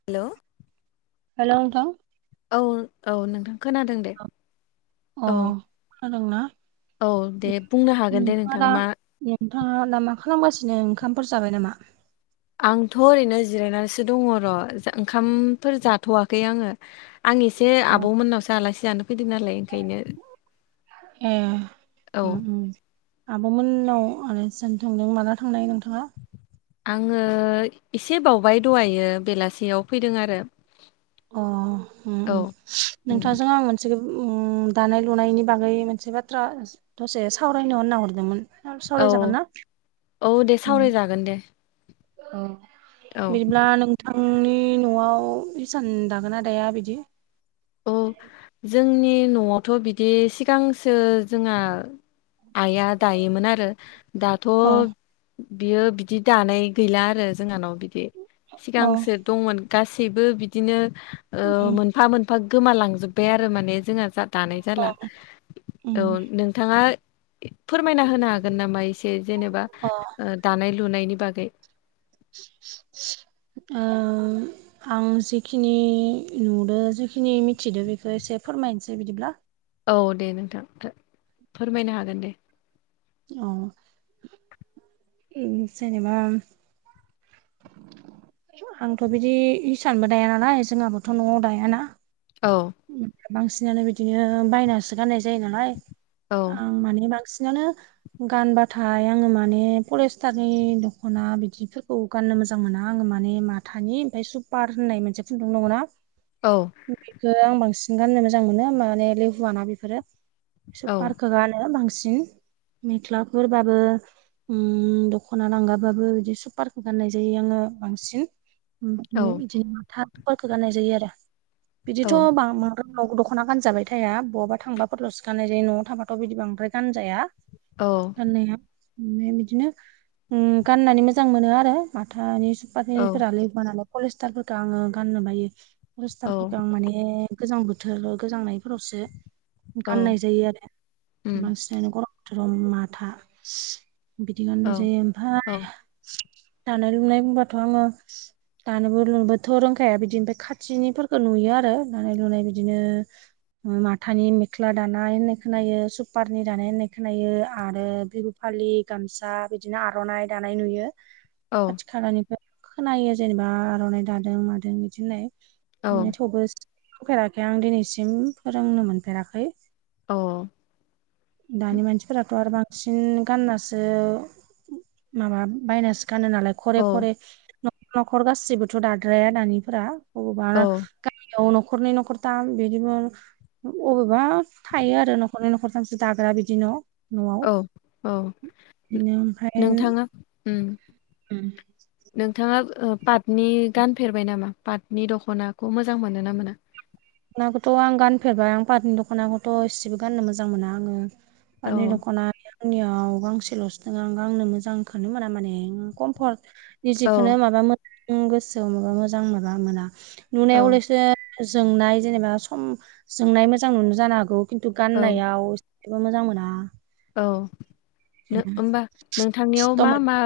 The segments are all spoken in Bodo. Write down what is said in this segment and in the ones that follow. हेल' हेल' नोंथां औ औ नोंथां खोनादों दे अ औ जादोंना? औ दे बुंनो हागोन दे नोंथां मा? नोंथाङा दा मा खालामगासिनो ओंखामफोर जाबाय नामा? आंथ' ओरैनो जिरायनानैसो दङ र' ओंखामफोर जाथ'वाखै आङो। आं एसे अ आबौमोननावसो आलासि जानो फैदों नालाय ओंखायनो। ए औ उ‌ उ आब'मोननाव आलासि जानो थांदों माला थांनाय नोंथाङा? आङो एसे बावबाय दहायो बेलासियाव फैदों आरो अ उ उ औ नोंथांजों आं मोनसे बि दानाय लुनायनि बागै मोनसे बाथ्रा दसे सावरायनोना हरदोंमोन। सावराय जागोन ना? जागोन दे। औ औ बिदिब्ला नोंथांनि न'आव इसान दागोना दाया बिदि? औ जोंनि न'आवथ' बिदि सिगांसो जोंहा आइआ दायोमोन आरो दाथ' अ बियो बिदि दानाय गैला आरो जोंहानाव बिदि अ सिगांसो दंमोन गासैबो बिदिनो ओ उम मोनफा मोन फा गोमालांजोब्बाय आरो माने जोंहा जा दानाय जाला अ औ उम नों बिथाङा फोरमायना होनो हागोन नामा एसे जेनेबा अ ओ दानाय लुनायनि बागै। ओ आं जिखिनि नुदो जिखिनि मिथिदो बेखौ एसे फोरमायनोसै बिदिब्ला। औ दे नोंथां फोरमायनो हागोन दे। अ जेनबा आंथ' बिदि इिसानबो दाया नालाय जोंहाबोथ' न'आव दायाना औ बांसिनानो बिदिनो बायनासो गाननाय जायो नालाय। औ माने बांसिनानो गानबाथाय आंङो माने फरेस्टारनि दख'ना बिदिफोरखौ गाननो मोजां मोना आङो माने माथानि ओमफ्राय सुपार होननाय मोनसे खुन्दुं दङ ना? औ। बेखौ आं बांसिन गाननो मोजां मोनो माने लेहुवाना बेफोरो। औ सुपारखो गानो बांसिन मेख्लाफोरबाबो उम दख'ना लांगाबाबो बिदि सुपारखौ गाननाय जायो आंङो बांसिन। औ बिदिनो माथाफोरखौ गाननाय जायो आरो बिदिथ' औ बां नं न' दख'ना गानजाबाय थाया बहाबा थांबाफोरल'सो गाननाय जायो न'आव थाबाथ' बिदि बांद्राय गानजाया। औ। गाननायाव ओमफ्राय बिदिनो ओ गाननानै मोजां मोनो आरो माथानि औ सुपारनिफोरा लेफुवा नालाय पलिस्टारफोरखो आंङो गाननो बायो पलिस्टारफोर औ माने गोजां बोथोर गोजांनायफोरावसो औ गाननाय जायो आरो उम बांसिनानो गरम बोथोराव माथा। बिदि गाननाय औ जायो औ ओमफ्राय दानाय लुनाय बुंबाथ' आंङो दानोबो लुनोबोथ' रोंखाया बिदि ओफ्राय खाथिनिफोरखौ नुयो आरो दानाय लुनाय बिदिनो माथानि मेख्ला दानाय होननाय खोनायो सुपारनि दानाय होननाय खोनायो आरो बिहु फालि गामसा बिदिनो आर'नाइ दानाय नुयो। औ खाथि खालानिफ्राय खोनायो जेनेबा आर'नाइ दादों मादों बिदि होननाय। औ थेवबो सोंफेराखै आं दिनैसिम फोरोंनो मोनफेराखै। अ। दानि मानसिफोराथ' आरो बांसिन गाननासो माबा बायनासो गानो नालाय। खरे औ खरे न'खर न'खर गाससिबोथ' दाद्राया दानिफोरा बबावबा औ गामियाव न'खरनै न'खरथाम बिदिबो अबेबा थायो आरो न'खरनै न'खर थामसो दाग्रा बिदि न'। औ औ बिदिनो नोंथाङा उम उम। नोंथाङा ओ पाटनि गानफेरबाय नामा पाटनि दख'नाखौ मोजां मोनो ना मोना? दखनाखौथ' आं गानफेरबाय आं पाटनि दख'नाखौथ' एसेबो गाननो मोजां मोना आंङो। औ पाटनि दख'ना आंनियाव गांसेल'सो दङो आं गांनो मोजां खोनो मोना माने कम्फर्ट औ निजेखौनो माबा [unintelligible] गोसोआव माबा मोजां माबा मोना औ नुनायावलसो जोंनाय जेनेबा सम जोंनाय मोजां नुनो जानो हागौ खिन्थु औ गाननायाव थेवबो मोजां मोना। औ नो होमबा नोंथांनियाव खस्थ' मा मोनो मा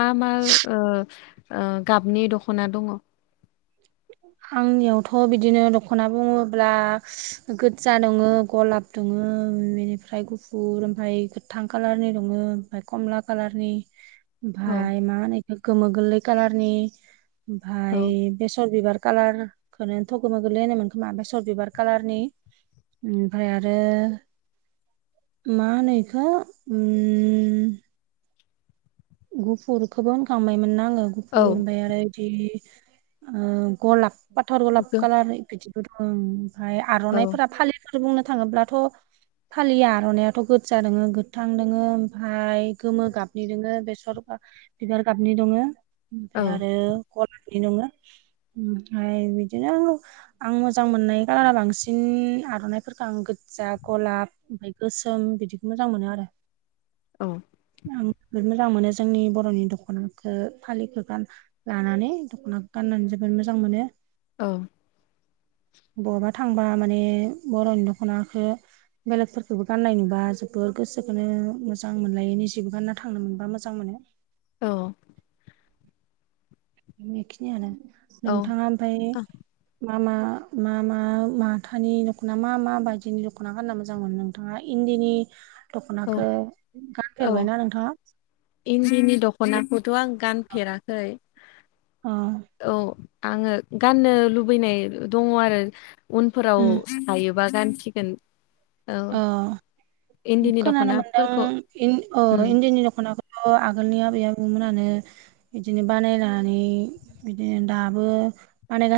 मा मा ओ ओ गाबनि दख'ना दङ'? आंनियावथ' बिदिनो दख'ना बुङोब्ला गोजा दङो गलाब दङो बेनिफ्राय गुफुर ओमफ्राय गोथां कालारनि दङो ओमफ्राय कमला कालारनि [inaudible] औ ओमफाय मा होनो बेखो गोमो गोरलै खालारनि औ ओमफाय बेसर बिबार कालारखौनो थ' गोमा गोरलै होनोमोन खोमा फ्राय बेसर बिबार कालारनि ओमफ्राय आरो मा होनो इखो उम गुफुरखौबो होनखांबायमोनना आंङो गुफुर ओमफ्राय आरो बिदि ओ गलाब फाथर गलाब गो- कालारनि बिदिबो दं ओमफ्राय औ आर'नाफोरा फालिफोर बुंनो थाङोब्लाथ' फालि आर'नाइआथ' गोजा दोङो गोथां दोङो ओमफ्राय गोमो गाबनि दोङो बेसर [unintelligible] बिबार गाबनि दङ ओमफ्राय औ आरो गलाबनि दङ। ओमफ्राय बिदिनो आं मोजां मोननाय खालारा बांसिन आर'नाइफोरखौ आं गोजा गलाब ओमफाय गोसोम बिदिखौ मोजां मोनो आरो। औ। आं जोबोद मोजां मोनो जोंनि बर'नि दख'नाखो फालिखौ गान लानानै दख'ना गाननानै जोबोद मोजां मोनो। औ। बहाबा थांबा माने बर'नि दख'नाखो बेलेगफोरखौबो गाननाय नुबा जोबोर गोसोखौनो मोजां मोनलायो निजेबो गानना थांनो मोनबा मोजां मोजां मोनो। औ। बेखिनियानो नोंथाङा ओमफाय मा मा मा मा माथानि दख'ना मा मा बायदिनि दख'ना गानना मोजां मोनो नों? नोंथाङा इन्दिनि औ दख'नाखो औ गानफेरबायना नोंथाङा? इन्दिनि दख'नाखौथ' आं गानफेराखै। अह। औ आङो गाननो लुबैनाय दङ' आरो उनफोराव उम हायोबा गानसिगोन। ओ औ इन्दिनि खोनानो दख'नाफोरखौ मोनदों इन ओ उम इन्दिनि दख'नाखो थ' आगोलनि आबै आबौमोनानो बिदिनो बानायनानै बिदिनो दाबो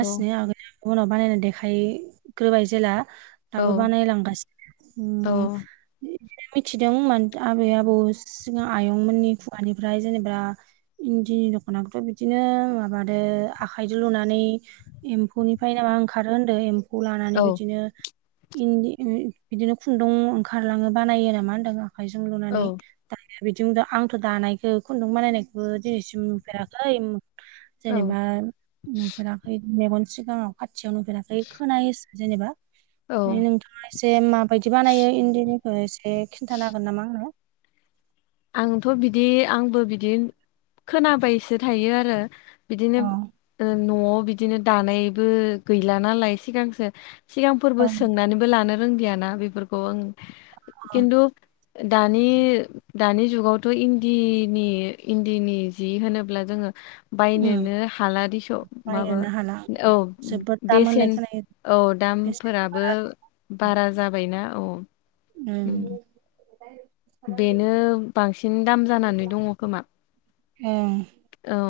औ आगोल उनाव बानायनानै देखायग्रोबाय जेला दाबो औ बानायलांगासि औ। [unintelligible] मिथिदोंमोन आबै आबौ सिगां आयंमोननि खुगानिफ्राय जेनेबा इन्दिनि दख'नाखौथ' बिदिनो माबादो आखाइजों लुनानै एम्फौनिफ्राय नामा ओंखारो होनदो एम्फौ लानानै औ बिदिनो इन्दि बिदिनो खुन्दुं ओंखारलाङो बानायो नामा होनदों आखायजों लुनानै। औ बिदि आंथ' दानायखौ खुन्दुं बानायनायखौबो दिनैसिम नुफेराखै। औ जेनेबा नुफेरा मेगन सिगाङाव खाथियाव नुफेराखै खोनायोसो जेनेबा माने औ नोंथां जे माबायदि बानायो इन्दिनिखौ एसे खिन्थानो हागोन नामा आंनो‌? आंथ' बिदि आंबो बिदि खोनाबायसो थायो आरो अ बिदिनो ओ न'आव बिदिनो दानायबो गैला नालाय सिगांसो सिगांफोरबो ओं सोंनानैबो लानो रोंलियाना बेफोरखौ ओं खिन्थु दानि दानि जुगावथ' इन्दिनि इन्दिनि जि होनोब्ला जोङो उम बायनोनो हाला दिस माबा बायनोनो हाला औ जोबोद दाम बेसेन होननाय खोनायो औ बेसेन दामफोराबो बारा बारा जाबायना औ। उम। बेनो बांसिन दाम जानानै दङ खोमा ओं औ।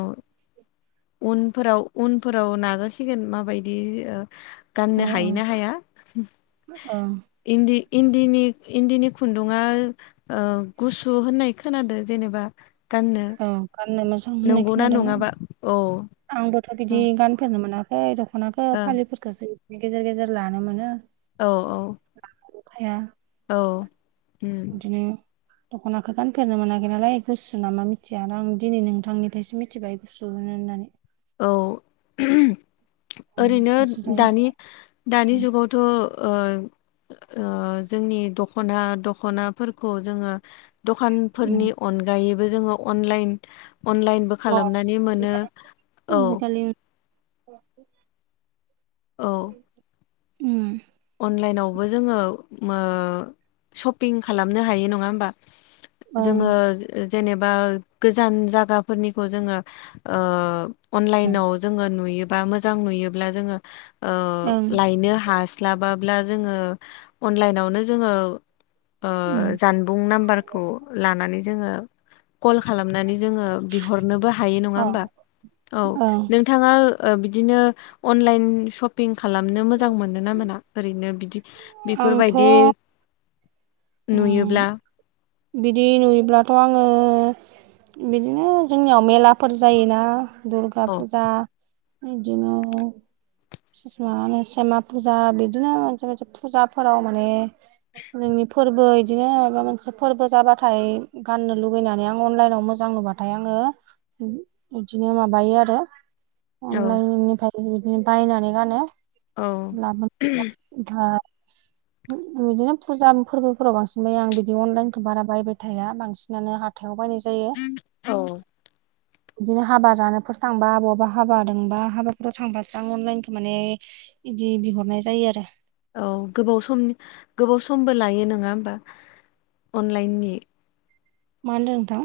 उनफोराव उनफोराव नाजासिगोन माबायदि अ गाननो हायो ना हाया। ओं इन्दि इन्दिनि इन्दिनि खुन्दुंआ ओ गुसु होननाय खोनादो जेनेबा गाननो। औ गाननो मोजां होननाय नंगौना खोनादोंमोन नङाबा औ आंबोथ' ओ बिदि गानफेरनो मोना खै दख'नाखौ औ फालिफोरखौसो बिदिनो गेजेर गेजेर लानो मोनो। औ औ। [unintelligible] औ। उम बिदिनो दखानाखौ गानफेरनो मोनाखै नालाय गुसु नामा मिथिया आं दिनै नोंथांनिफ्रायसो मिथिबाय। गुसु होनो होननानै। औ उम ओरैनो गुसु जायो दानि दानि आरो जुगावथ' ओ ओ जोंनि दख'ना दख'नाफोरखौ जोङो उम दखानफोरनि अनगायैबो जोङो अनलाइन अनलाइनबो खालामनानै मोनो। औ खालि औ उम अनलाइनावबो जोङो ओ सपिं खालामनो हायो नङा होमबा? ओं जोङो जेनेबा गोजान जागाफोरनिखौ जोङो ओ अनलाइनाव जोङो नुयोबा मोजां नुयोब्ला जोङो ओ ओं लायनो हास लाबाब्ला जोङो अनलाइनावनो जोङो ओ उम जानबुं नाम्बार खौ लानानै जोङो कल खालामनानै जोङो बिहरनोबो हायो नङा औ होमबा औ नों नोंथाङा बिदिनो अनलाइन सपिं खालामनो मोजां मोनो ना मोना? ओरैनो बिदि आंथ' बेफोरबायदि उम नुयोब्ला बिदि नुयोब्लाथ' आङो बिदिनो जोंनियाव मेलाफोर जायोना दुर्गा औ फुजा बिदिनो [unintelligible] सेमा फुजा बिदिनो मोनसे मोनसे फुजाफोराव माने जोंनि फोरबो बिदिनो माबा मोनसे फोरबो जाबाथाय गाननो लुुबैनानै आं अनलाइनाव मोजां नुबाथाय आङो बिदिनो माबायो आरो औ अनलाइननिफ्राय बिदिनो बायनानै गानो औ लाबोन ओ बिदिनो फुजा फोरबोफोराव बांसिन बायो आं बिदि अनलाइन बारा बायबाय थाया बांसिनानो हाथायाव बायनाय जायो। औ बिदिनो हाबा जानोफोर थांबा बहाबा हाबा दोंबा हाबाफोराव थांबासो आं अनलाइनखौ माने इदि बिहरनाय जायो आरो। औ गोबाव समनि गोबाव समबो लायो नङा होमबा अनलाइननि मान होनदो नोंथां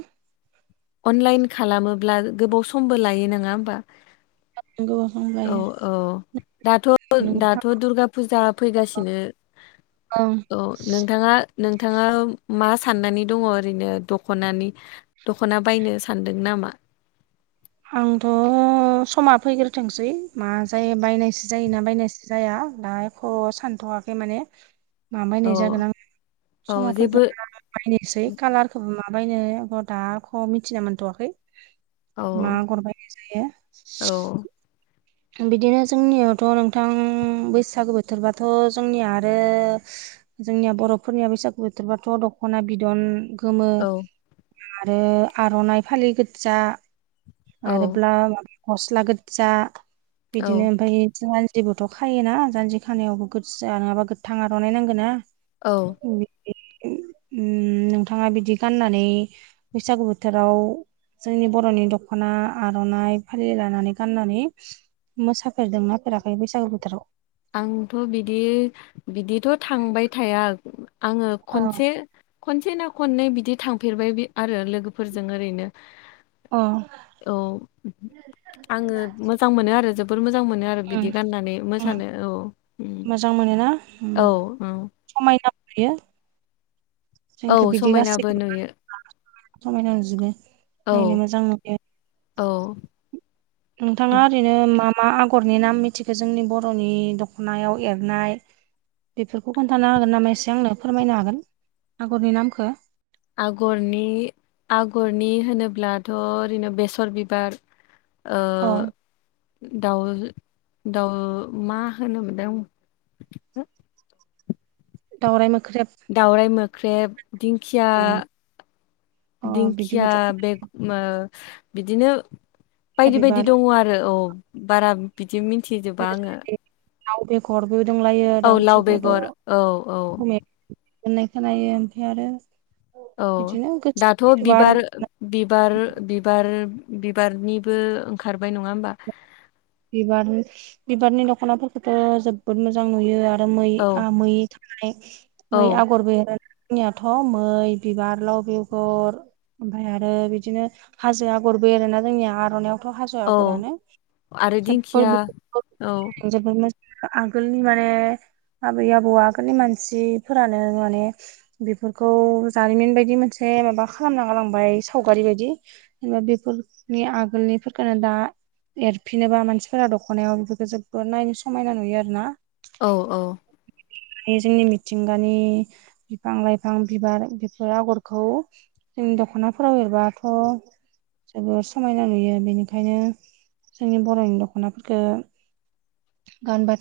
अनलाइन खालामोब्ला गोबाव समबो लायो नङा होमबा? [unintelligible] औ ल्कप औ दाथ' दाथ' दुर्गा फुजा फैगासिनो ओं औ नोंथाङा नोंथाङा मा साननानै दङ ओरैनो दख'नानि? दख'ना बायनो सानदों नामा? आंथ' समा फैग्रोथोंसै मा जायो बायनायसो जायोना बायनायसो जाया दा आं सानथ'वाखै माने मा औ बायनाय जागोन आं औ समा जेबो फैग्रो बायनोसै कालारखौबो माबायनो ओ दाएख' मिथिना मोनथ'वाखै। औ मा आगर बानायनाय जायो औ बिदिनो जोंनिआवथ' नोंथां बैसागो बोथोरबाथ' जोंनिआ आरो हो जोंनिआ बर'फोरनिआ बैसागु बोथोरबाथ' दख'ना बिदन गोमो औ आरो आर'नाइ फालि गोदजा औ आरोब्ला गस्ला गोदजा बिदिनो औ ओमफाय जेबोथ' खायोना जान्जि खानायावबो गोदजा नङाबा गोथां आर'नाइ नांगोन ना औ नोंथाङा बिदि गाननानै बैसागु बोथोराव जोंनि बर'नि दख'ना आर'नाइ फालि लानानै गननानै मोसाफेरदों ना फेराखै बैसागु बोथोराव आंथ' बिदि बिदिथ' थांबाय थाया आङो अ खोनसे खनसे ना खननै बिदि थांफेरबाय बि आरो लोगोफोरजों ओरैनो अ औ आङो मोजां मोनो आरो जोबोद मोजां मोनो आरो उम बिदि गाननानै मो उम मोसानो औ उम औ उम समायनाबो नुयो औ जोंखौ बिदि समायनाबो गासैखौबो नुयो समायना नुजोबो औ नायनो मोजां नुयो औ नोंथांआ ओरैनो मा मा आगरनि नाम मिथिखौ जोंनि बर'नि दख'नायाव एरनाय बेफोरखो खोन्थानो हागोन नामा एसे आंनो फोरमायनो हागोन आगरनि नामखो आगरनि आगरनि होनोब्लाथ' ओरैनो बेस'र बिबार ओ अ दाउ दाउ मा होनोमोनदों दाउराय मोख्रेब दाउराइ मोख्रेब दिंखिआ अ अ दिंखिआ बिदिबोथ' बे ओम बिदिनो खासिया बायदि बायदि बिबार दङ आरो औ बारा बिदि मिथिजोबा आङो लाउ बेगर दंलायो औ लाव दाउथु गद' बेगर औ औ मोननाय खोनायो आमफ्राय आरो औ बिदिनो गोसो दाथ' फैथोबा आरो बिबार बिबार बिबार बिबारनिबो ओंखारबाय नंआ होमबा बिबार बिबारनि दख'नाफोरखौथ' जोबोर मोजां नुयो आरो मै औ आ मै ओम औ मै आगरबो जोंनियाथ' मै बिबार लाउ बेगर आमफ्राय आरो बिदिनो हाजो आग'रबो एरोना जोंनिआ आर'नायावथ' हाजो औ आगरानो आरो स दिंखिया बि औ ज म [inaudible] आगोलनि माने आबै आबौ आगोलनि मानसि फोरानो माने बेफोरखौ जारिमिन बादि मोनसे माबा खालामना गालांबाय सावगारि बायदि जेनबा बेफोरनि आगोलनिफोरखोनो दा एरफिनोबा मानसिफोरा दख'नायाव बेफोरखौ जोबोद नायनो समायना नुयो आरो ना औ औ बे जोंनि मिथिंगानि बिफां लाइफां बिबार बेफोर आगरखौ जोंनि दख'नाफोराव एरबाथ' जोबोर समायना नुयो बिनिखायनो जोंनि बर'नि दख'नाफोरखो गानबाथाइ